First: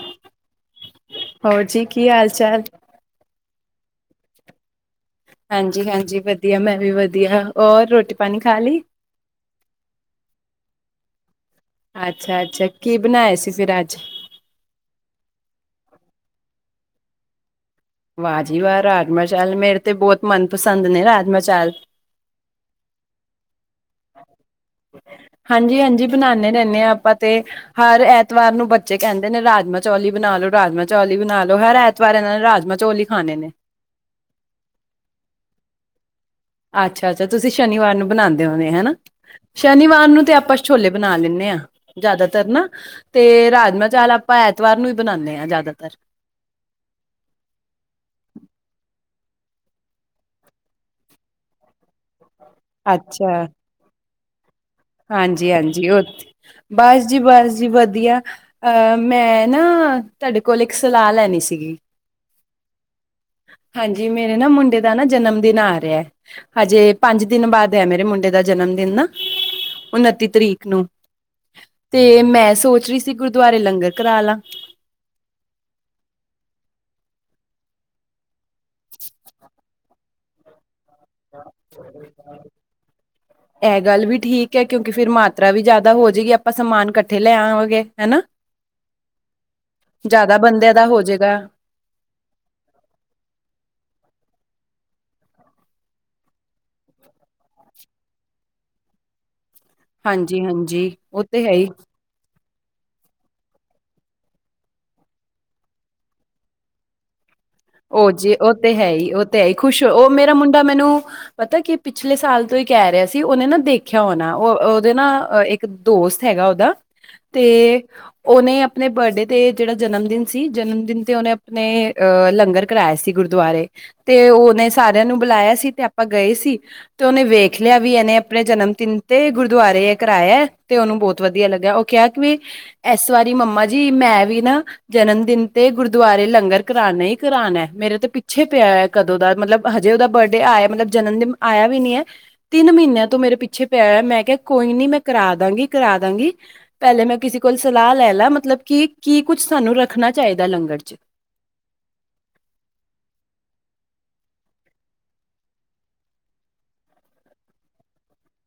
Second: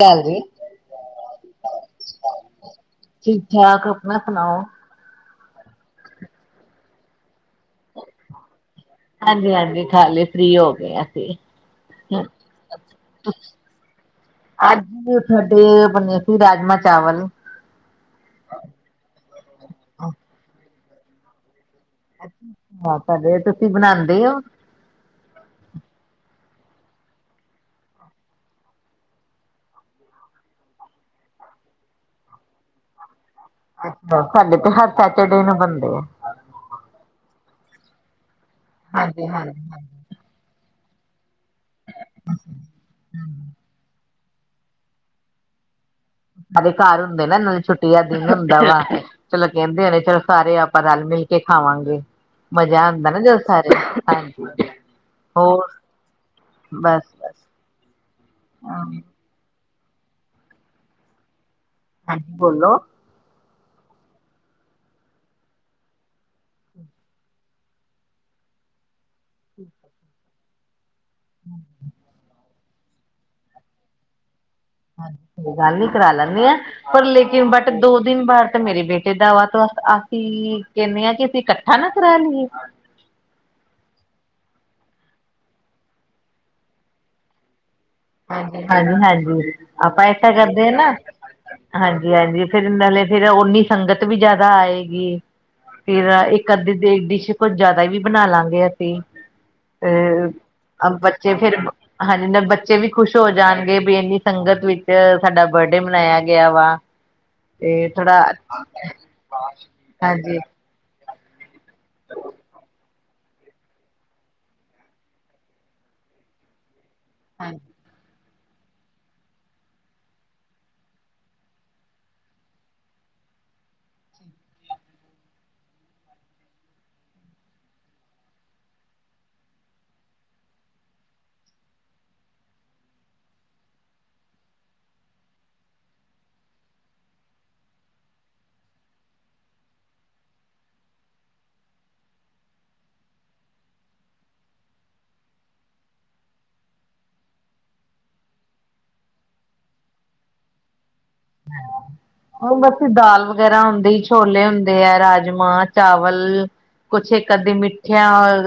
ਗੱਲ ਜੀ ਹੋਰ ਜੀ, ਕੀ ਹਾਲ-ਚਾਲ। ਠੀਕ-ਠਾਕ, ਆਪਣਾ ਸੁਣਾਓ। ਹਾਂਜੀ-ਹਾਂਜੀ, ਵਧੀਆ ਮੈਂ ਵੀ ਵਧੀਆ। ਔਰ ਰੋਟੀ ਪਾਣੀ ਖਾ ਲਈ ਹਾਂਜੀ-ਹਾਂਜੀ, ਖਾਲੀ ਫ੍ਰਰੀ ਹੋ ਗਏ ਆ ਅਸੀਂ। ਅੱਛਾ ਅੱਛਾ ਕੀ ਬਣਾਏ ਸੀ ਫਿਰ ਅੱਜ ਅੱਜ ਤੁਹਾਡੇ ਬੰਨੇ ਸੀ, ਰਾਜਮਾ ਚਾਵਲ। ਵਾਹ ਜੀ ਵਾਹ, ਰਾਜਮ ਚਾਲ ਮੇਰੇ ਤੇ ਬਹੁਤ ਮਨਪਸੰਦ ਨੇ ਰਾਜਮਾ ਚਾਲ। ਹਾਂ ਪਰ ਤੁਸੀਂ ਬਣਾਦੇ ਔ। [inaudible] ਹਾਂਜੀ -ਹਾਂਜੀ ਬਣਾਣੇ ਰਹਿੰਣੇ ਹਾਂ ਆਪਾਂ ਤੇ ਹਰ ਐਤਵਾਰ ਨੂੰ ਬੱਚੇ ਕਹਿੰਦੇ ਨੇ ਰਾਜ ਮਾਹ ਚੌਲ ਈ ਬਣਾਉ। ਰਾਜ ਮਾ ਬਣਾ ਲ ਲੋ ਰਾਜ ਮਾਂਹ ਚੌਲ ਬਣਾ ਲ ਲੋ ਹਰ ਐਤਵਾਰ ਇਹਨਾਂ ਨੇ ਰਾਜ ਮਾਂਹ ਚੌਲ ਹੀ ਖਾਣੇ ਨੇ। ਅੱਛਾ ਸਾਡੇ ਤੇ ਹਰ ਸੈਟਰਡੇ ਨੂੰ ਬਣਦੇ ਆ। ਅੱਛਾ -ਅੱਛਾ ਤੁਸੀਂ ਸ਼ਨੀਵਾਰ ਨੂੰ ਬਣਾਂਦੇ ਹੋਣੇ ਹਨਾ ਹਾਂਜੀ ਹਾਂਜੀ ਸ਼ਨੀਵਾਰ ਨੂੰ ਤੇ ਆਪਾਂ ਛੋਲੇ ਬਣਾ ਲੈਂਦੇ ਹਾਂ ਜਿਆਦਾਤਰ ਨਾ ਤੇ ਰਾਜ ਮਾਂਹ ਚਾਵਲ ਆ ਆਪਾਂ ਐਤਵਾਰ ਨੂੰ ਹੀ ਬਣਾਉਂਦੇ ਹਾਂ ਜ਼ਿਆਦਾਤਰ ਸਾਰੇ ਘਰ ਹੁੰਦੇ ਨਾ ਨਾਲੇ ਛੁੱਟੀ ਦਾ ਦਿਨ ਹੁੰਦਾ ਵਾ ਚਲੋ ਕਹਿੰਦੇ ਆ ਨੇ ਚਲੋ ਸਾਰੇ ਆਪਾਂ ਰਲ ਮਿਲ ਕੇ ਖਾਵਾਂਗੇ। ਮਜ਼ਾ ਆਉਂਦਾ ਨਾ ਜਦ ਸਾਰੇ [inaudible] ਹਾਂਜੀ- ਹੋਰ ਹਾਂਜੀ ਉਥੇ ਬਸ ਜੀ ਬਸ ਜੀ ਵਧੀਆ ਅਹ ਹਾਂਜੀ ਮੈਂ ਨਾ ਤੁਹਾਡੇ ਕੋਲ ਇੱਕ ਸਲਾਹ ਲੈਣੀ ਸੀਗੀ। ਬੋਲੋ ਹਾਂਜੀ ਮੇਰੇ ਨਾ ਮੁੰਡੇ ਦਾ ਨਾ ਜਨਮ ਦਿਨ ਆ ਰਿਹਾ ਹਜੇ ਪੰਜ ਦਿਨ ਬਾਅਦ ਹੈ ਮੇਰੇ ਮੁੰਡੇ ਦਾ ਜਨਮਦਿਨ ਨਾ ਉਨੱਤੀ ਤਰੀਕ ਨੂੰ ਤੇ ਮੈਂ ਸੋਚ ਰਹੀ ਸੀ ਗੁਰਦੁਆਰੇ ਲੰਗਰ ਕਰਾਂ ਲਾਂ। ਹਾਂਜੀ, ਕੋਈ ਗੱਲ ਨੀ ਕਰਾ ਲੈਂਦੇ ਆ ਪਰ ਲੇਕਿਨ ਬਟ ਦੋ ਦਿਨ ਬਾਅਦ ਤਾਂ ਮੇਰੇ ਬੇਟੇ ਦਾ ਵਾ ਵਾ ਅਸੀ ਕਹਿੰਦੇ ਆਂ ਕਿ ਅਸੀਂ ਇਕੱਠਾ ਨਾ ਕਰਾ ਲਈਏ। ਇਹ ਗੱਲ ਵੀ ਠੀਕ ਹੈ ਕਿਉਂਕਿ ਫਿਰ ਮਾਤਰਾ ਵੀ ਜ਼ਿਆਦਾ ਹੋ ਜਾਏਗੀ ਆਪਾਂ ਸਮਾਨ ਇਕੱਠੇ ਲੈ ਆਵਾਂਗੇ। ਹਨਾ ਹਾਂਜੀ- ਹਾਂਜੀ ਆਪਾਂ ਇਸ ਤਰਾਂ ਜ਼ਿਆਦਾ ਕਰਦੇ ਅ ਬੰਦਿਆਂ ਦਾ ਨਾ। ਹੋ ਜਾਏਗਾ ਹਾਂਜੀ- ਹਾਂਜੀ ਫਿਰ ਨਾਲੇ ਫਿਰ ਓਨੀ ਸੰਗਤ ਵੀ ਜ਼ਿਆਦਾ ਆਏਗੀ। ਫਿਰ ਇੱਕ ਅੱਧੀ ਦੀ ਡਿਸ਼ ਕੁੱਝ ਜਿਆਦਾ ਵੀ ਬਣਾ ਲਾਂਗੇ ਅਸੀਂ ਤੇ ਅ ਹਾਂਜੀ-ਹਾਂਜੀ ਉਹ ਬੱਚੇ ਤੇ ਹੈ ਫੇਰ ਹੀ ਹਾਂਜੀ ਬ ਬੱਚੇ ਵੀ ਖੁਸ਼ ਹੋ ਜਾਣਗੇ ਵੀ ਇੰਨੀ ਸੰਗਤ ਵਿੱਚ ਸਾਡਾ ਬਰਡੇ ਮਨਾਇਆ ਗਿਆ ਵਾ। ਤੇ ਉਹ ਥੋੜਾ ਜੀ ਉਹ ਤੇ ਹੈ ਹੀ ਉਹ ਤੇ ਹੈ ਹੀ ਖੁਸ਼ ਉਹ ਮੇਰਾ ਹਾਂਜੀ ਮੁੰਡਾ ਮੈਨੂੰ ਪਤਾ ਕੀ ਪਿਛਲੇ ਸਾਲ ਤੋਂ ਹੀ ਕਹਿ ਰਿਹਾ ਸੀ। ਤੇ ਉਹਨੇ ਨਾ ਦੇਖਿਆ ਹੋ ਨਾ ਉਹ ਉਹਦੇ ਨਾ ਇੱਕ ਦੋਸਤ ਹੈਗਾ ਉਹਦਾ ਤੇ ਉਹਨੇ ਆਪਣੇ ਬਰਡੇ ਤੇ ਜਿਹੜਾ ਜਨਮ ਦਿਨ ਸੀ ਜਨਮ ਦਿਨ ਤੇ ਉਹਨੇ ਆਪਣੇ ਅਹ ਲੰਗਰ ਕਰਾਇਆ ਸੀ ਗੁਰਦੁਆਰੇ ਤੇ ਉਹਨੇ ਸਾਰਿਆਂ ਨੂੰ ਬੁਲਾਇਆ ਸੀ ਤੇ ਆਪਾਂ ਗਏ ਸੀ ਤੇ ਉਹਨੇ ਵੇਖ ਲਿਆ ਵੀ ਇਹਨੇ ਆਪਣੇ ਜਨਮ ਤਿਨ ਤੇ ਗੁਰਦੁਆਰੇ ਕਰਵਾਇਆ ਤੇ ਉਹਨੂੰ ਬਹੁਤ ਵਧੀਆ ਲੱਗਿਆ ਉਹ ਕਿਹਾ ਕਿ ਵੀ ਏਸ ਵਾਰੀ ਮੰਮਾ ਜੀ ਮੈਂ ਵੀ ਨਾ ਜਨਮ ਦਿਨ ਤੇ ਗੁਰਦੁਆਰੇ ਲੰਗਰ ਕਰਾਣਾ ਈ ਕਰਾਨਾ ਹੈ ਮੇਰੇ ਤੇ ਪਿੱਛੇ ਪਿਆ ਕਦੋਂ ਦਾ ਮਤਲਬ ਹਜੇ ਉਹਦਾ ਬਰਡੇ ਆਇਆ ਮਤਲਬ ਜਨਮ ਦਿਨ ਆਇਆ ਵੀ ਨੀ ਐ। ਤਿੰਨ ਮਹੀਨਿਆਂ ਤੋਂ ਮੇਰੇ ਪਿੱਛੇ ਪਿਆ ਮੈਂ ਕਿਹਾ ਕੋਈ ਨੀ ਮੈਂ ਕਰਾ ਦਾਂਗੀ ਕਰਾ ਦਾਂਗੀ ਪਹਿਲੇ ਮੈਂ ਕਿਸੇ ਕੋਲ ਸਲਾਹ ਲੈ ਲਾ ਮਤਲਬ ਕਿ ਕੀ ਕੁੱਝ ਸਾਨੂੰ ਰੱਖਣਾ ਚਾਹੀਦਾ ਲੰਗਰ 'ਚ ਉਹ ਬਸ ਦਾਲ ਵਗੈਰਾ ਹੁੰਦੀ ਛੋਲੇ ਹੁੰਦੇ ਆ ਰਾਜਮਾਂਹ ਚਾਵਲ ਕੁਛ ਇੱਕ ਅੱਧੀ ਮਿੱਠਿਆਂ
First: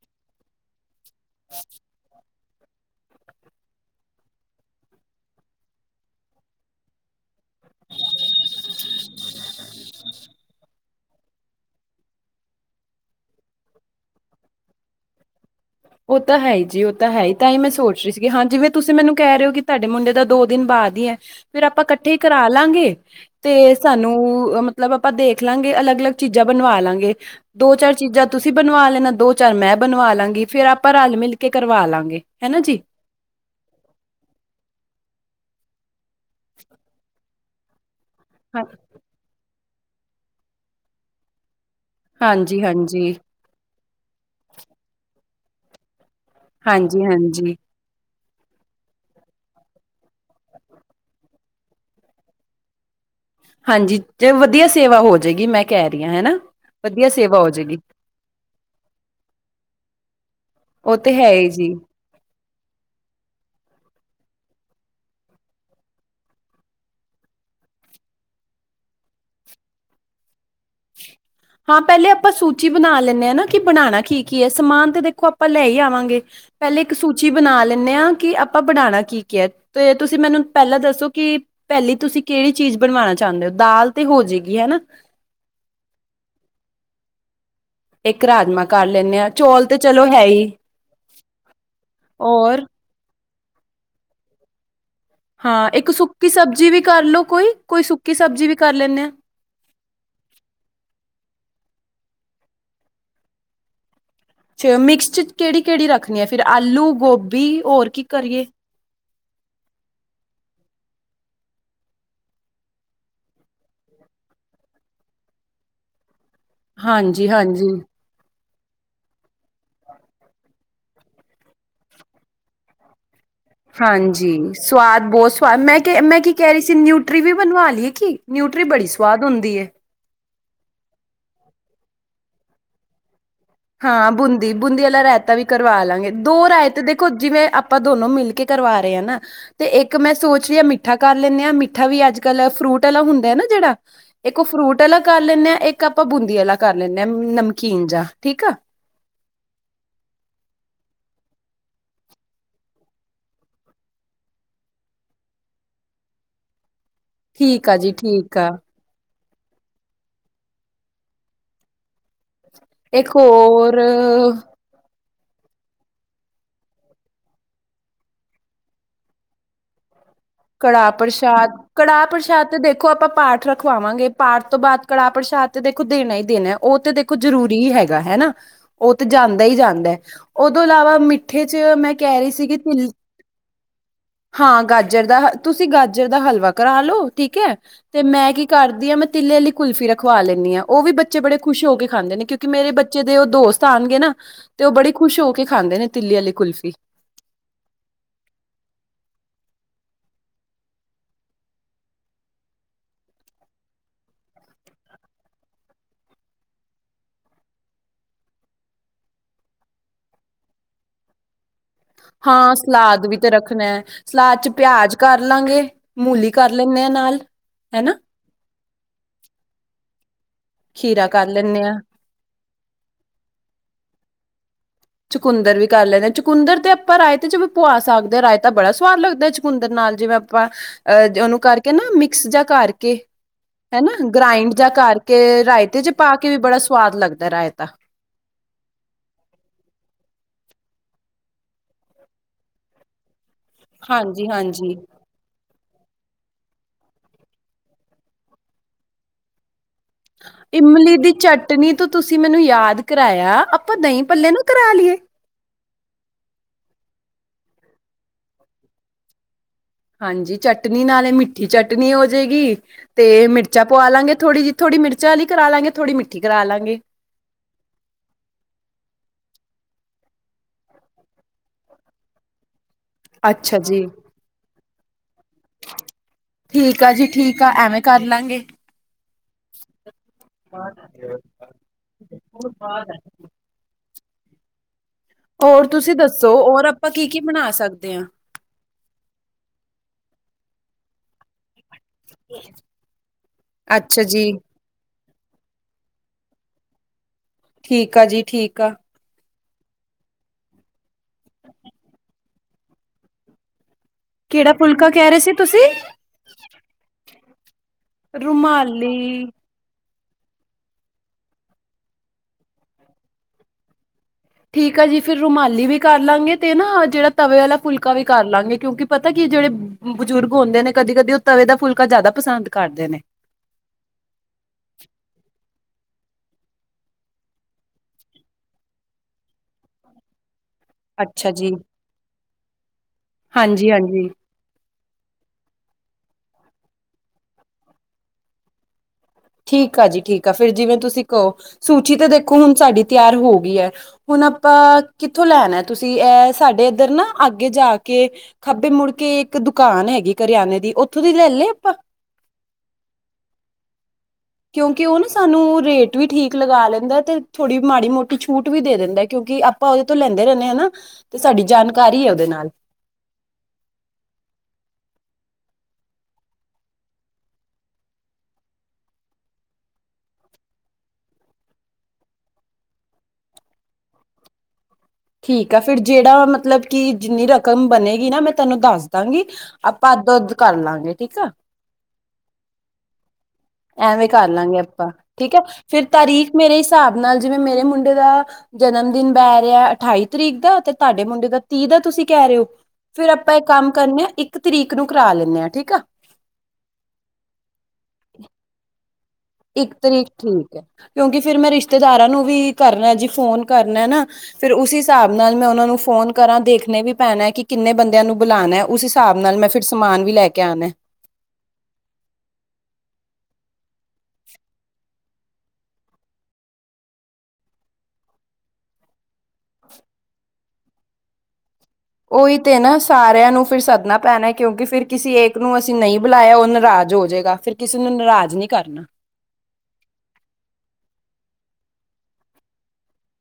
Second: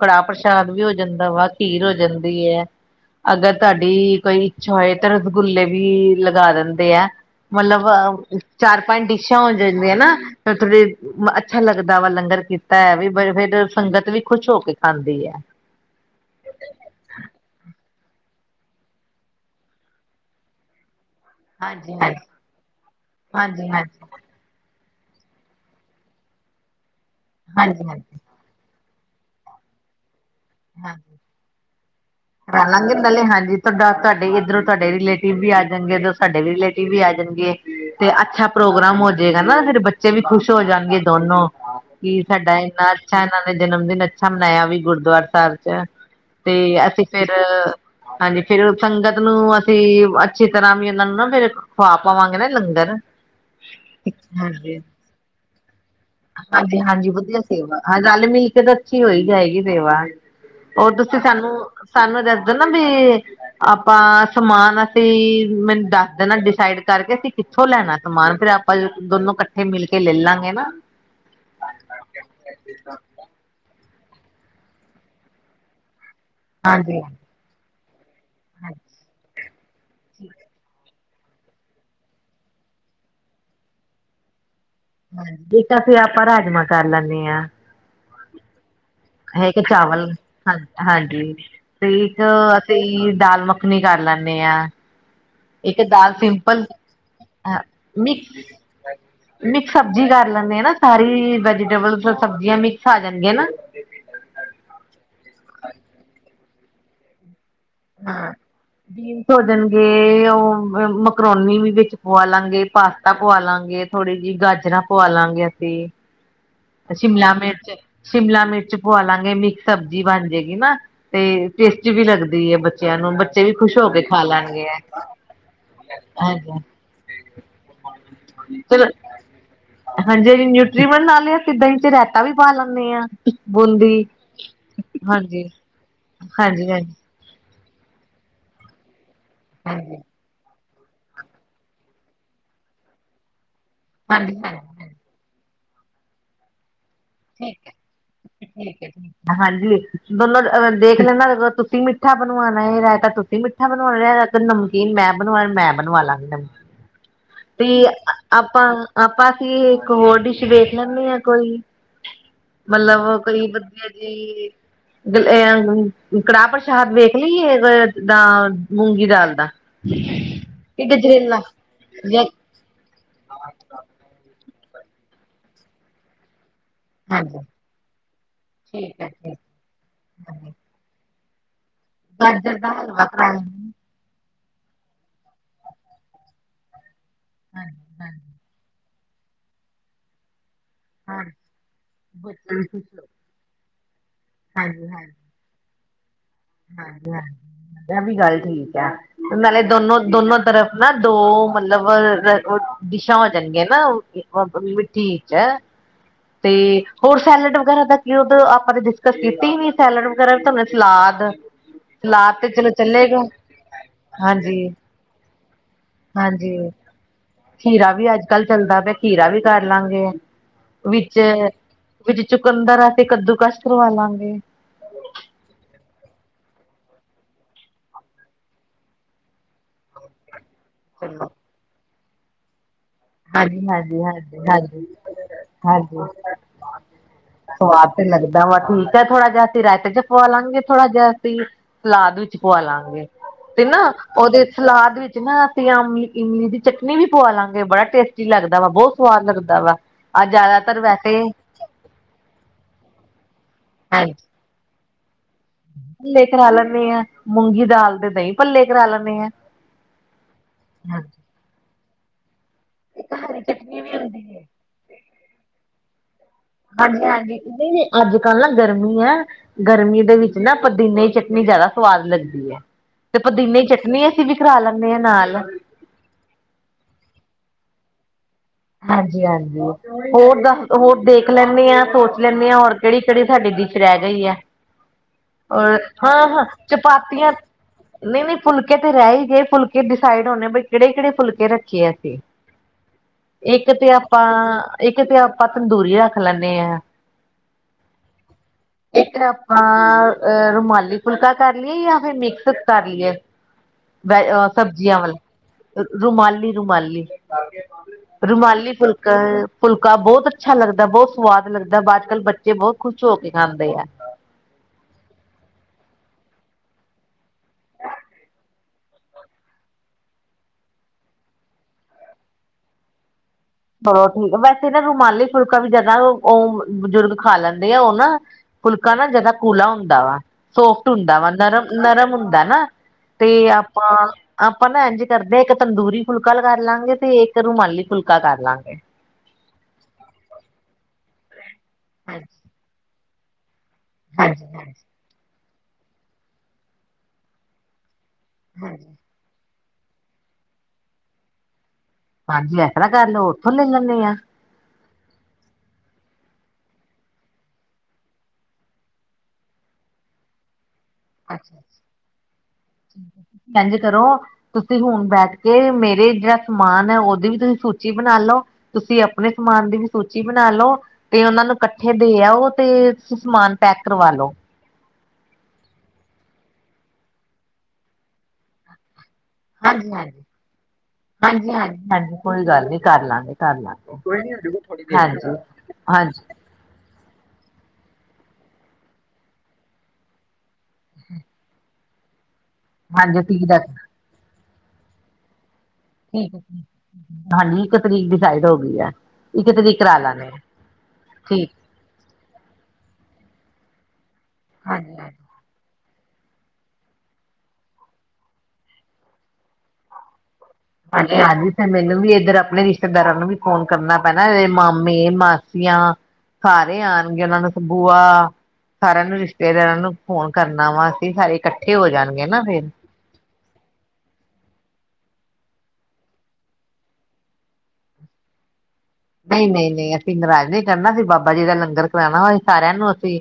ਕੜਾਹ ਪ੍ਰਸ਼ਾਦ ਵੀ ਹੋ ਜਾਂਦਾ ਵਾ ਖੀਰ ਹੋ ਜਾਂਦੀ ਦੀ ਐ ਅਗਰ ਤੁਹਾਡੀ ਕੋਈ ਇੱਛਾ ਹੋਏ ਤਾਂ ਰਸਗੁੱਲੇ ਵੀ ਲਗਾ ਦਿੰ ਮਤਲਬ ਅਹ ਚਾਰ ਪੰਜ ਡਿਸ਼ਾਂ ਹੋ ਜਾਂਦੀਆਂ ਥੋੜਾ ਅੱਛਾ ਲੱਗਦਾ ਦਾ ਵ ਲੰਗਰ ਕੀਤਾ ਹੈ ਵੀ ਬ ਫੇਰ ਸੰਗਤ ਵੀ ਖੁਸ਼ ਹੋ ਕੇ ਖਾਂਦੀ ਹੈ। ਉਹ ਤਾਂ ਹੈ ਜੀ ਉਹ ਤਾਂ ਹੈ ਤਾਂ ਹੀ ਮੈਂ ਸੋਚ ਸੀ ਹਾਂਜੀ ਤੁਸੀਂ ਮੈਨੂੰ ਕਹਿ ਰਹੇ ਹੋ ਕਿ ਤੁਹਾਡੇ ਮੁੰਡੇ ਦਾ ਦੋ ਦਿਨ ਬਾਅਦ ਹੀ ਹੈ। ਫੇਰ ਆਪਾਂ ਇਕੱਠੇ ਕਰਾ ਲਾਂਗੇ ਤੇ ਸਾਨੂੰ ਮ ਮਤਲਬ ਆਪਾਂ ਦੇਖ ਲਾਂਗੇ ਅਲੱਗ ਅਲੱਗ ਚੀਜ਼ਾਂ ਬਣਵਾ ਲਾਂਗੇ ਦੋ ਚਾਰ ਚੀਜ਼ਾਂ ਤੁਸੀਂ ਬਣਵਾ ਲੈਣਾ। ਦੋ ਚਾਰ ਮੈਂ ਬਣਵਾ ਲਾਂਗੀ ਫੇਰ ਆਪਾਂ ਰਲ ਮਿਲ ਕੇ ਕਰਵਾ ਲ ਰਹਿ ਲਾਂਗੇ ਹਾਂਜੀ ਤੁਹਾਡਾ ਤੁਹਾਡੇ ਇੱਧਰੋਂ ਤੁਹਾਡੇ ਰਿਲੇਟਿਵ ਵੀ ਆ ਜਾਣਗੇ ਉਦੋਂ ਸਾਡੇ ਵੀ ਰਿਲੇਟਿਵ ਵੀ ਆ ਜਾਣਗੇ। ਤੇ ਅੱਛਾ ਹਾਂ ਪ੍ਰੋਗਰਾਮ ਹੋ ਜਾਏਗਾ ਨਾ ਫਿਰ ਬੱਚੇ ਵੀ ਖੁਸ਼ ਹੋ ਜਾਣਗੇ ਦੋਨੋ ਕੀ ਸਾਡਾ ਹਾਂਜੀ ਇੰਨਾ ਹਾਂਜੀ ਅੱਛਾ ਇਹਨਾਂ ਨੇ ਜਨਮ ਦਿਨ ਅੱਛਾ ਮਨਾਇਆ ਵੀ ਗੁਰਦੁਆਰਾ ਸਾਹਿਬ 'ਚ ਤੇ ਹਾਂਜੀ ਅਸੀ ਫਿਰ ਹਾਂਜੀ ਹਾਂਜੀ ਫਿਰ ਸੰਗਤ ਨੂੰ ਅਸੀਂ ਅੱਛੀ ਤਰ੍ਹਾਂ ਵੀ ਉਹਨਾਂ ਨੂੰ ਨਾ ਫੇਰ ਖਵਾ ਪਾਵਾਂਗੇ ਨਾ ਲੰਗਰ ਹਾਂਜੀ ਤੇ ਵਧੀਆ ਸੇਵਾ ਹੋ ਜਾਏਗੀ ਮੈਂ ਕਹਿ ਰਹੀ ਹਾਂ ਹਨਾ ਹਾਂਜੀ-ਹਾਂਜੀ ਵਧੀਆ ਸੇਵਾ ਹਾਂ ਰੱਲ ਮਿਲ ਕੇ ਤਾਂ ਅੱਛੀ ਹੋਈ ਜਾਏਗੀ ਸੇਵਾ, ਹੋਰ ਉਹ ਤੇ ਤੁਸੀਂ ਹੈ ਹੀ ਜੀ ਸਾਨੂੰ-ਸਾਨੂੰ ਦੱ ਵੀ ਆਪਾਂ ਸਮਾਨ ਅਸੀਂ ਮੈਨੂੰ ਦੱਸ ਦੇ ਨਾ ਡਿਸਾਈਡ ਕਰਕੇ ਅਸੀਂ ਕਿੱਥੋਂ ਲੈਣਾ ਸਮਾਨ ਫੇਰ ਆਪਾਂ ਦੋਨੋ ਇਕੱਠੇ ਮਿਲ ਕੇ ਲੈਲਾਂਗੇ ਨਾ, ਹਾਂ ਪਹਿਲੇ ਆਪਾਂ ਸੂਚੀ ਬਣਾ ਲੈਂਦੇ ਹਾਂ ਨਾ ਕਿ ਬਣਾਣਾ ਕੀ-ਕੀ ਹੈ ਸਮਾਨ ਤੇ ਦੇਖੋ ਆਪਾਂ ਲੈ ਹੀ ਆਵਾਂਗੇ। ਪਹਿਲੇ ਇੱਕ ਸੂਚੀ ਬਣਾ ਲੈਂਨੇ ਹਾਂ ਕਿ ਆਪਾਂ ਬਣਾਣਾ ਕੀ-ਕੀ ਹੈ, ਤੇ ਤੁਸੀਂ ਮੈਨੂੰ ਪਹਿਲਾਂ ਦੱਸੋ? ਕਿ ਪਹਿਲੀ ਤੁਸੀਂ ਕਿਹੜੀ ਚੀਜ਼ ਬਣਵਾਣਾ ਚਾਹੁੰਦੇ ਹੋ ਦਾਲ ਤੇ ਹੋਜਏਗੀ ਹੈ ਨਾ, ਹਾਂਜੀ, ਇਕ ਤਾਂ ਆਪਾਂ ਰਾਜਮਾਂ ਕਰ ਲੈਂਨੇ ਹਾਂ। ਇੱਕ ਰਾਜਮਾ, ਹੈ ਇੱਕ ਚਾਵਲ ਹ ਹਾਂਜੀ ਤੇ ਇੱਕ ਔਰ ਅਸੀਂ, ਦਾਲ ਮੱਖਣੀ ਕਰ ਲੈਂਨੇ ਹਾਂ, ਹਾਂ ਇੱਕ ਦਾਲ ਸੁੱਕੀ ਸਿੰਪਲ ਸਬਜ਼ੀ ਵੀ ਕਰ ਲੋ ਕੋਈ-ਕੋਈ ਸੁੱਕੀ ਸਬਜ਼ੀ ਮਿਕਸ ਵੀ ਕਰ ਲੈਂਨੇ ਆ। ਮਿਕਸ ਸਬਜ਼ੀ ਕਰ ਲੈਂਦੇ ਆ ਨਾ ਸਾਰੀ ਵੈਜੀਟੇਬਲ ਸਬਜ਼ੀਆਂ ਮਿਕਸ ਆ ਜਾਣਗੀਆਂ ਨਾ, ਫੇਰ ਮਿਕਸ ਚ ਕਿਹੜੀ-ਕਿਹੜੀ ਰੱਖਣੀ ਹੈ ਫਿਰ ਆਲੂ ਗੋਭੀ ਹੋਰ ਕੀ ਕਰੀਏ। ਖੋਜਣਗੇ ਉਹ ਮਕਰੋਨੀ ਵੀ ਵਿੱਚ ਪੁਆ ਲਾਂਗੇ ਪਾਸਤਾ ਪੁਆ ਲਾਂਗੇ ਥੋੜੀ ਜੀ, ਗਾਜਰਾਂ ਪਵਾ ਲਾਂਗੇ ਅਸੀਂ, ਹਾਂਜੀ ਸ਼ਿਮਲਾ ਹਾਂਜੀ ਮਿਰਚ ਸ਼ਿਮਲਾ ਮਿਰਚ ਪੁਆ ਲਾਂਗੇ ਮਿਕਸ ਸਬਜ਼ੀ ਬਣ ਜਾਏਗੀ ਨਾ। ਤੇ ਟੇਸਟੀ ਵੀ ਲੱਗਦੀ ਹੈ ਬੱਚਿਆਂ ਨੂੰ ਬੱਚ ਹਾਂਜੀ ਸਵਾਦ ਬਹੁਤ ਸਵਾਦ ਮੈਂ-ਮੈਂ ਕੀ ਕਹਿ ਹਾਂਜੀ ਰਹੀ ਸੀ, ਨਿਊਟਰੀ ਵੀ ਬਣਵਾ ਲਈਏ ਕਿ ਨਿ ਰੂਟਰੀ ਬੜੀ ਸਵਾਦ ਹੁੰਦੀ ਐ। ਨਿਊਟਰੀ ਬਣਾ ਲਿਆ ਤੇ ਦਹੀ ਚ ਰਾਇਤਾ ਵੀ ਪਾ ਲੈਂਦੇ ਆਂ। ਹਾਂ ਬੂੰਦੀ-ਬੂੰਦੀ ਵਾਲਾ ਰਾਈਤਾ ਵੀ ਹਾਂਜੀ ਕਰਵਾ ਲਾਂਗੇ ਦੋ ਹਾਂਜੀ ਰਾਏਤੇ ਹਾਂਜੀ ਦੇਖੋ ਜਿਵੇਂ ਆਪ ਆਪਾਂ ਦੋਨੋ ਮਿਲ ਕੇ ਕਰਵਾ ਰਹੇ ਹਾਂ ਨਾ ਤੇ ਇੱਕ ਮੈਂ ਸੋਚ ਰਹੀ ਹਾਂ ਮਿੱ ਮਿੱਠਾ ਕਰ ਲੈਂਦੇ ਹਾਂ ਮਿੱਠਾ ਵੀ ਅੱਜ-ਕੱਲ ਫਰੂਟ ਵਾਲਾ ਹੁੰਦਾ ਹੈ ਨਾ ਜਿਹੜਾ ਇੱਕ ਉਹ ਫਰੂਟ ਵਾਲਾ ਕਰ ਲੈਂਦੇ ਆਂ ਇੱਕ, ਇੱਕ ਆਪਾਂ ਬੂੰਦੀ ਆਲਾ ਕਰ ਲੈਂਦੇ ਹਾਂ ਨਮਕੀਨ ਜਾ, ਠੀਕ ਆ। ਹਾਂਜੀ ਦੋਨੋਂ ਦੇਖ, ਤੁਸੀਂ ਮਿੱਠਾ ਬਣਵਾਣਾ ਰਾਈਤਾ ਤੁਸੀਂ ਮਿੱਠਾ ਬਣਾਵਾਣਾ ਤੇ ਨਮਕੀਨ ਮੈ ਬਣਣਾ ਮੈਂ ਬਣਵਾ, ਲੱਗਦਾ ਠੀਕ ਆ ਤੇ ਜੀ ਠੀਕ ਆ ਆਪਾਂ ਆਪਾਂ, ਅਸੀ ਇੱਕ ਹੋਰ ਡਿਸ਼ ਵੇਖ ਲੈਂਨੇ ਆ ਕੋਈ ਮਤਲਬ ਇੱਕ ਕੋਈ ਵਧੀਆ ਹੋਰ ਜਿਹੀ, ਕੜਾਹ ਪ੍ਰਸ਼ਾਦ ਵੇਖ ਲਈਏਦਾ ਮੂੰਗੀ ਦਾਲ ਦਾ, ਕੜਾਹ ਪ੍ਰਸ਼ਾਦ ਕੜਾਹ ਪ੍ਰਸ਼ਾਦ ਤੇ ਦੇਖੋ ਆਪਾਂ ਪਾਠ ਰਖਵਾਵਾਂਗੇ ਪਾਠ ਤੋਂ ਬਾਅਦ, ਕੜਾਹ ਪ੍ਰਸ਼ਾਦ ਤੇ ਦੇਖੋ ਦੇਣਾ ਹੀ ਦੇਣਾ। ਉਹ ਤੇ ਦੇਖੋ ਜ਼ਰੂਰੀ ਹੈਗਾ ਹੈ। ਨਾ ਉਹ ਤੇ ਜਾਂਦਾ ਹੀ ਜਾਂਦਾ ਹੈ ਉਹ ਤੋਂ ਇਲਾਵਾ ਮਿੱ ਚ ਮੈਂ ਕਹਿ ਰਹੀ ਸੀਗੀ। ਹਾਂ ਗਾਜਰ ਦਾ ਤੁਸੀਂ ਗਾਜਰ ਦਾ ਹਲਵਾ ਕਰਾ ਲਓ ਠੀਕ ਹੈ ਤੇ ਮੈਂ ਕੀ ਕਰਦੀ ਹਾਂ ਮ ਤਿੱਲੇ ਵਾਲੀ ਕੁਲਫੀ ਰਖਵਾ ਲੈਂਨੀ ਆਂ। ਉਹ ਵੀ ਬੱਚੇ ਬੜੇ ਖੁਸ਼ ਹੋ ਕੇ ਖਾਂਦੇ ਨੇ ਕਿਉਂਕਿ ਮੇਰੇ ਬੱਚੇ ਦੇ ਉਹ ਦੋਸਤ ਆਣਗੇ ਨਾ ਤੇ ਉਹ ਬੜੀ ਖੁਸ਼ ਹੋ ਕੇ ਖਾਂਦੇ ਨੇ, ਤਿੱਲੀ ਵਾਲੀ ਕੁਲਫ਼ੀ ਹਾਂਜੀ ਇਹ ਵੀ ਗੱਲ ਠੀਕ ਆ, ਨਾਲੇ ਦੋਨੋ-ਦੋਨੋ ਤਰਫ ਨਾ ਦੋ ਮਤਲਬ ਡਿਸ਼ਾਂ ਹੋ ਜਾਣਗੀਆਂ ਨਾ। ਮਿੱਠੀ ਚ, ਤੇ ਹੋਰ ਸੈਲਡ ਵਗੈਰਾ ਦਾ ਕੀ ਉਦ ਆਪਾਂ ਨੇ ਡਿਸਕਸ ਕੀਤੀ ਨੀ ਸੈਲਡ ਵਗੈਰਾ ਸਲਾਦ, ਦਾ, ਹਾਂ ਸਲਾਦ ਵੀ ਤੇ ਰੱਖਣਾ ਹੈ, ਸਲਾਦ ਚ ਹਾਂਜੀ ਪਿਆਜ ਕਰ ਲਾਂਗੇ ਮੂਲੀ ਕਰ ਹਾਂਜੀ ਲੈਂਨੇ ਹਾਂ ਨਾਲ ਖੀਰਾ ਹਨਾ ਵੀ ਅੱਜ-ਕੱਲ ਚੱਲਦਾ ਪਿਆ ਖੀਰਾ ਵੀ ਕਰ ਲਾਂਗੇ। ਖੀਰਾ ਕਰ ਲੈਂਦੇ ਹਾਂ ਵਿੱਚ-ਵਿੱਚ ਚੁਕੰਦਰ ਤੇ ਕੱਦੂ ਕਸ਼ ਕਰਵਾ ਲਾਂਗੇ। ਚਕੁੰਦਰ ਵੀ ਕਰ ਲੈਂਦੇ ਹਾਂ ਚਕੁੰਦਰ ਤੇ ਆਪਾਂ ਰਾਈਤੇ ਚ ਵੀ ਪੁਆ ਸਕਦੇ ਹਾਂ ਰਾਈਤੇ ਬੜਾ ਸੁਵਾਦ ਲੱਗਦਾ ਚਕੁੰਦਰ ਨਾਲ ਜਿਵੇਂ, ਆਪਾਂ ਅਹ ਉਹਨੂੰ ਕਰਕੇ ਨਾ ਮਿਕਸ ਜਾਂ ਕਰਕੇ, ਹਾਂਜੀ ਹੈ ਨਾ ਹਾਂਜੀ ਹਾਂਜੀ ਗ੍ਰਾਇੰਡ ਜਾ ਹਾਂਜੀ ਕਰਕੇ ਰਾਇਤੇ ਚ ਹਾਂਜੀ ਪਾ ਕੇ ਵੀ ਬੜਾ ਸਵਾਦ ਲੱਗਦਾ ਰਾਇਤਾ, ਦਵਾਂ ਠੀਕ ਹੈ, ਥੋੜ੍ਹਾ ਜਿਹਾ ਅਸੀਂ ਰਾਇਤੇ ਚ ਪੁਆ ਲਾਂਗੇ ਥੋੜਾ ਜਿਹਾ ਅਸੀਂ ਸਲਾਦ ਵਿੱਚ ਪੁਆ ਲਾਂਗੇ। ਤੇ ਨਾ ਹਾਂਜੀ ਉਹਦੇ ਹਾਂਜੀ ਸਲਾਦ ਵਿੱਚ ਨਾ ਅਸੀਂ ਆਮ ਇਮਲੀ ਦੀ ਚਟਨੀ ਵੀ ਪਵਾਲਾਂਗੇ ਬੜਾ ਟੇਸਟੀ ਲੱਗਦਾ ਵਾ, ਬਹੁਤ ਸਵਾਦ ਲੱਗਦਾ ਵਾ। ਅੱਜ ਜ਼ਿਆਦਾਤਰ ਇਮਲੀ ਦੀ ਵੈਸੇ ਚਟਨੀ ਤੋਂ ਤੁਸੀਂ ਮੈਨੂੰ ਯਾਦ ਕਰਾਇਆ, ਆਪਾਂ ਦਹੀਂ ਭੱਲੇ ਨੂੰ ਕਰਾ ਆਲੀਏ। ਭੱਲੇ ਕਰਾ ਲੈਂਨੇ ਆਂ, ਮੂੰਗੀ ਦਾਲ ਦੇ ਦਹੀਂ ਭੱਲੇ ਕਰਾ ਲੈਂਨੇ ਆਂ। ਹਾਂਜੀ, ਚਟਨੀ ਨਾਲੇ ਮਿੱਠੀ ਚਟਨੀ ਹੋਜੇਗੀ। ਤੇ ਮਿਰਚਾਂ ਪਵਾਲਾਂਗੇ ਥੋੜੀ ਜਿ, ਥੋੜੀ ਮਿਰਚ ਵਾਲੀ ਕਰਾਲਾਂਗੇ ਥੋੜੀ ਮਿਰਚ ਹਾਂਜੀ- ਹਾਂਜੀ, ਨਹੀਂ- ਨਹੀਂ ਅੱਜ ਕੱਲ੍ਹ ਨਾ ਗਰਮੀ ਐ ਗਰਮੀ ਦੇ ਵਿੱਚ ਨਾ ਪੁਦੀਨੇ ਦੀ ਚਟਨੀ ਜ਼ਿਆਦਾ ਸਵਾਦ ਲੱਗਦੀ ਐ। ਤੇ ਅੱਛਾ ਪੁਦੀਨੇ ਜੀ ਚਟਨੀ ਅਸੀਂ ਵੀ ਕਰਾ ਲੈਂਨੇ ਹਾਂ ਨਾਲ। ਕਰਲਾਂਗੇ। ਹਾਂਜੀ- ਹਾਂਜੀ ਹੋਰ ਦੱਸ ਹੋਰ ਦੇਖ ਲੈਂਦੇ ਹਾਂ, ਸੋਚ ਲੈਂਦੇ ਹਾਂ ਹੋਰ ਕਿਹੜੀ -ਕਿਹੜੀ ਸਾਡੇ ਦੀ ਡਿਸ਼ ਰਹਿ ਇਹੀ ਹੈ, ਹੋਰ ਤੁਸੀਂ ਹਾਂ- ਦੱਸੋ ਹਾਂ ਹੋਰ ਆਪਾਂ ਕੀ ਕੀ ਚਪਾਤੀਆਂ ਬਣਾ ਸਕਦੇ ਹਾਂ। ਨਹੀਂ -ਨਹੀਂ ਫੁਲਕੇ ਤੇ ਰਹਿ ਹੀ ਗਏ ਫੁਲਕੇ ਡਿਸਾਈਡ ਹੋਣੇ ਬ ਕਿਹੜੇ- ਕਿਹੜੇ ਫੁਲਕੇ ਰੱਖੇ ਆ ਅਸੀਂ ਇੱਕ ਤੇ ਅੱਛਾ ਆਪਾਂ ਜੀ ਇੱਕ ਕਿਤੇ ਆਪਾਂ ਤੰਦੂਰੀ ਰੱਖ ਲੈਂਨੇ ਆਂ। ਠੀਕ ਆ ਜੀ ਠੀਕ। ਆ। ਇੱਕ ਅ ਰੁਮਾਲੀ ਫੁਲਕਾ ਕਰ ਲਈਏ, ਜਾਂ ਫਿਰ ਮਿਕਸ ਕਰ ਲਈਏ। ਵ ਕਿਹੜਾ ਫੁਲਕਾ ਸਬਜ਼ੀਆਂ ਕਹਿ ਵੱਲ ਰਹੇ ਸੀ ਤੁਸੀਂ? ਰੁਮਾਲੀ ਰੁਮਾਲੀ ਰੁਮਾਲੀ ਫੁਲਕਾ ਫੁਲ ਸੁਕਾ ਬਹੁਤ ਅੱਛਾ ਲੱਗਦਾ ਬਹੁਤ ਸਵਾਦ ਲੱਗਦਾ, ਅੱਜ -ਕੱਲ੍ਹ ਬੱਚੇ ਬਹੁਤ ਖੁਸ਼ ਹੋ ਕੇ ਖਾਂਦੇ ਆ। ਠੀਕ ਆ ਜੀ, ਫਿਰ ਰੁਮਾਲੀ ਵੀ ਕਰਲਾਂਗੇ ਤੇ ਨਾ ਜਿਹੜਾ ਤਵੇ ਵਾਲਾ ਫੁਲਕਾ ਵੀ ਕਰਲਾਂਗੇ ਕਿਉਂਕਿ ਪਤਾ ਕੀ ਉਹ ਜਿਹੜੇ ਬਜ਼ੁਰਗ ਹੁੰਦੇ ਨੇ, ਕਦੀ- ਕਦੀ ਉਹ ਤਵੇ ਦਾ ਫੁਲਕਾ ਜ਼ਿਆਦਾ ਪਸੰਦ ਕਰਦੇ ਨੇ। ਚਲੋ ਠੀਕ ਹੈ। ਵੈਸੇ ਨਾ ਰੁਮਾਲੀ ਫੁਲਕਾ ਵੀ ਜਿਆਦਾ ਉਹ ਬਜ਼ੁਰਗ ਖਾ ਲੈਂਦੇ, ਆ ਉਹ ਨਾ ਫੁਲਕਾ ਨਾ ਜਿਆਦਾ ਕੂਲਾ ਹੁੰਦਾ ਵਾ। ਸੋਫਟ ਹੁੰਦਾ ਵਾ ਅੱਛਾ ਜੀ। ਨਰਮ- ਨਰਮ ਹੁੰਦਾ ਨਾ। ਤੇ ਹਾਂਜੀ ਹਾਂਜੀ ਆਪਾਂ-ਆਪਾਂ ਨਾ ਇੰਝ ਕਰਦੇ ਹਾਂ ਇੱਕ ਤੰਦੂਰੀ ਫੁਲਕਾ ਲ ਕਰਲਾਂਗੇ ਤੇ ਇੱਕ ਰੁਮਾਲੀ ਫੁਲਕਾ ਕਰ ਲਾਂਗੇ। ਠੀਕ ਆ ਜੀ ਠੀਕ ਆ, ਫਿਰ ਜਿਵੇਂ ਤੁਸੀਂ ਕਹੋ ਸੂਚੀ ਤਾਂ ਦੇਖੋ ਹੁਣ ਸਾਡੀ ਤਿਆਰ ਹੋ ਗਈ ਹੈ। ਹੁਣ ਆਪਾਂ ਕਿੱਥੋਂ ਲੈਣਾ, ਤੁਸੀਂ ਇਹ ਸਾਡੇ ਇੱਧਰ ਨਾ ਅੱਗੇ ਜਾ ਕੇ ਕੇ ਖੱਬੇ ਮੁੜ ਕੇ ਇੱਕ ਦੁਕਾਨ ਹੈਗੀ ਕਰਿਆਨੇ ਦੀ ਉੱਥੋਂ ਦੀ ਲੈ ਲਏ ਆਪਾਂ। ਹਾਂਜੀ ਐਸ ਤਰ੍ਹਾਂ ਕਰ ਲਓ, ਉੱਥੋਂ ਲੈ ਲੈਂਦੇ ਆਂ। ਕਿਉਂਕਿ ਉਹ ਨਾ ਸਾਨੂੰ ਰੇਟ ਵੀ ਠੀਕ ਲਗਾ ਲੈਂਦਾ, ਤੇ ਥੋੜ੍ਹੀ ਮਾੜੀ ਮੋਟੀ ਛੂਟ ਵੀ ਦੇ ਦਿੰਦਾ ਕਿਉਂਕਿ ਆਪਾਂ ਉਹਦੇ ਤੋਂ ਲੈਂਦੇ ਰਹਿੰਦੇ ਆ ਹਨਾ। ਇੰਝ ਕਰੋ ਤੇ ਹੁਣ ਬੈਠ ਕੇ ਮੇਰੇ ਜਿਹੜਾ ਸਮਾਨ ਹੈ ਉਹਦੀ ਵੀ ਤੁਸੀਂ ਸੂਚੀ ਬਣਾ ਲਓ, ਤੁਸੀਂ ਆਪਣੇ ਸਮਾਨ ਦੀ ਸੂਚੀ ਬਣਾ ਲੋ, ਤੇ ਉਹਨਾਂ ਨੂੰ ਇਕੱਠੇ ਦੇ ਆਓ ਤੇ ਸਮਾਨ ਪੈਕ ਕਰਵਾ ਲੋ। ਠੀਕ ਐ ਫਿਰ ਜਿਹੜਾ ਮਤਲਬ ਕਿ ਜਿੰਨੀ ਰਕਮ ਬਣੇਗੀ ਨਾ ਮੈਂ ਤੁਹਾਨੂੰ ਦੱਸ ਦਾਂਗੀ ਆਪਾਂ ਅੱਧੋ ਅੱਧ ਕਰਲਾਂਗੇ ਠੀਕ ਆ। ਹਾਂਜੀ ਕੋਈ ਗੱਲ ਨੀ ਕਰ ਲਾਂਗੇ ਕਰ ਲਾਂਗੇ ਐਵੇਂ ਕਰ ਲਾਂਗੇ ਆਪਾਂ ਠੀਕ ਹਾਂਜੀ ਹੈ ਫਿਰ ਹਾਂਜੀ ਤਾਰੀਖ ਮੇਰੇ ਹਿਸਾਬ ਨਾਲ ਜਿਵੇਂ ਮੇਰੇ ਮੁੰਡੇ ਮੁੰਡੇ ਦਾ ਜਨਮ ਦਿਨ ਬਹਿ ਰਿਹਾ ਅਠਾਈ ਤਰੀਕ ਦਾ ਤੇ ਤੁਹਾਡੇ ਮੁੰਡੇ ਦਾ ਤੀਹ ਦਾ ਤੁਸੀਂ ਕਹਿ ਰਹੇ ਹੋ। ਫੇਰ ਹਾਂਜੀ ਆਪਾਂ ਇਹ ਤੀਹ ਦਾ ਕੰਮ ਕਰਨੇ ਹਾਂ, ਇੱਕ ਤਰੀਕ ਨੂੰ ਕਰਾ ਲੈਂਨੇ ਆਂ ਠੀਕ ਆ। ਠੀਕ ਹਾਂਜੀ, ਇੱਕ ਤਰੀਕ ਡਿਸਾਈਡ ਹੋ ਗਈ ਆ। ਇੱਕ ਤਰੀਕ ਠੀਕ ਐ, ਕਿਉਂਕਿ ਫਿਰ ਮੈਂ ਠੀਕ ਰਿਸ਼ਤੇਦਾਰਾਂ ਨੂੰ ਵੀ ਕਰਨਾ ਜੀ ਫੋਨ ਕਰਨਾ ਨਾ। ਫੇਰ ਉਸ ਹਿਸਾਬ ਨਾਲ ਮੈਂ ਉਹਨਾ ਨੂੰ ਫ਼ੋਨ ਕਰਾਂ ਦੇਖਣੇ ਵੀ ਪੈਣਾ ਕਿੰਨੇ ਬੰਦਿਆਂ ਨੂੰ ਬੁਲਾਣਾ, ਉਸ ਹਿਸਾਬ ਨਾਲ ਮੈਂ ਫਿਰ ਸਮਾਨ ਵੀ ਲੈ ਕੇ ਆਉਣਾ ਹਾਂਜੀ-ਹਾਂਜੀ ਫੇਰ ਮੈਨੂੰ ਵੀ ਇੱਧਰ ਆਪਣੇ ਰਿਸ਼ਤੇਦਾਰਾਂ ਨੂੰ ਵੀ ਫੋਨ ਕਰਨਾ ਪੈਣਾ, ਇਹਦੇ ਮਾਮੇ ਮਾਸੀਆਂ ਸਾਰੇ ਆਣਗੇ ਉਹਨਾਂ ਨੂੰ ਬੂਆ ਸਾਰਿਆਂ ਨੂੰ ਰਿਸ਼ਤਾ ਰਿਸ਼ਤੇਦਾਰਾਂ ਨੂੰ ਫੋਨ ਕਰਨਾ ਵਾ ਅਸੀਂ ਸਾਰੇ ਇਕੱਠੇ ਹੋ ਜਾਣਗੇ ਉਹੀ ਤੇ ਫਿਰ ਨਾ। ਸਾਰਿਆਂ ਨੂੰ ਫਿਰ ਸੱਦਣਾ ਪੈਣਾ, ਕਿਉਂਕਿ ਫਿਰ ਕਿਸੇ ਇਕ ਨੂੰ ਅਸੀ ਨਈ ਬੁਲਾਇਆ ਓ ਨਰਾਜ਼ ਹੋ ਜੇਗਾ। ਫਿਰ ਕਿਸੀ ਨੂੰ ਨਰਾਜ਼ ਨੀ ਕਰਨਾ। ਨਈ ਨਈ ਨੀ ਅਸੀ ਨਰਾਜ ਨਹੀਂ ਕਰਨਾ। ਅਸੀ ਬਾਬਾ ਜੀ ਦਾ ਲੰਗਰ ਕਰਾਣਾ ਏ ਸਾਰੇ ਆਂ ਨੂੰ ਅਸੀ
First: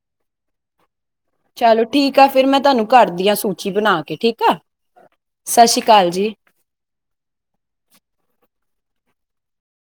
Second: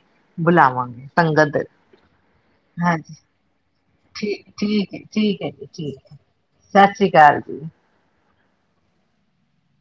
ਬੁਲਾਵਾਂਗੇ। ਸੰਗਤ, ਚਲੋ ਠੀਕ ਆ ਫਿਰ ਮੈਂ ਤੁਹਾਨੂੰ ਹਾਂਜੀ ਕਰਦੀ ਆ ਸੂਚੀ ਬਣਾ ਕੇ ਠੀਕ ਆ ਠੀ-ਠੀਕ ਏ, ਠੀਕ ਏ ਜੀ, ਸਤਿ ਸ੍ਰੀ ਅਕਾਲ ਠੀਕ ਜੀ ਸਤਿ ਸ੍ਰੀ ਅਕਾਲ ਜੀ।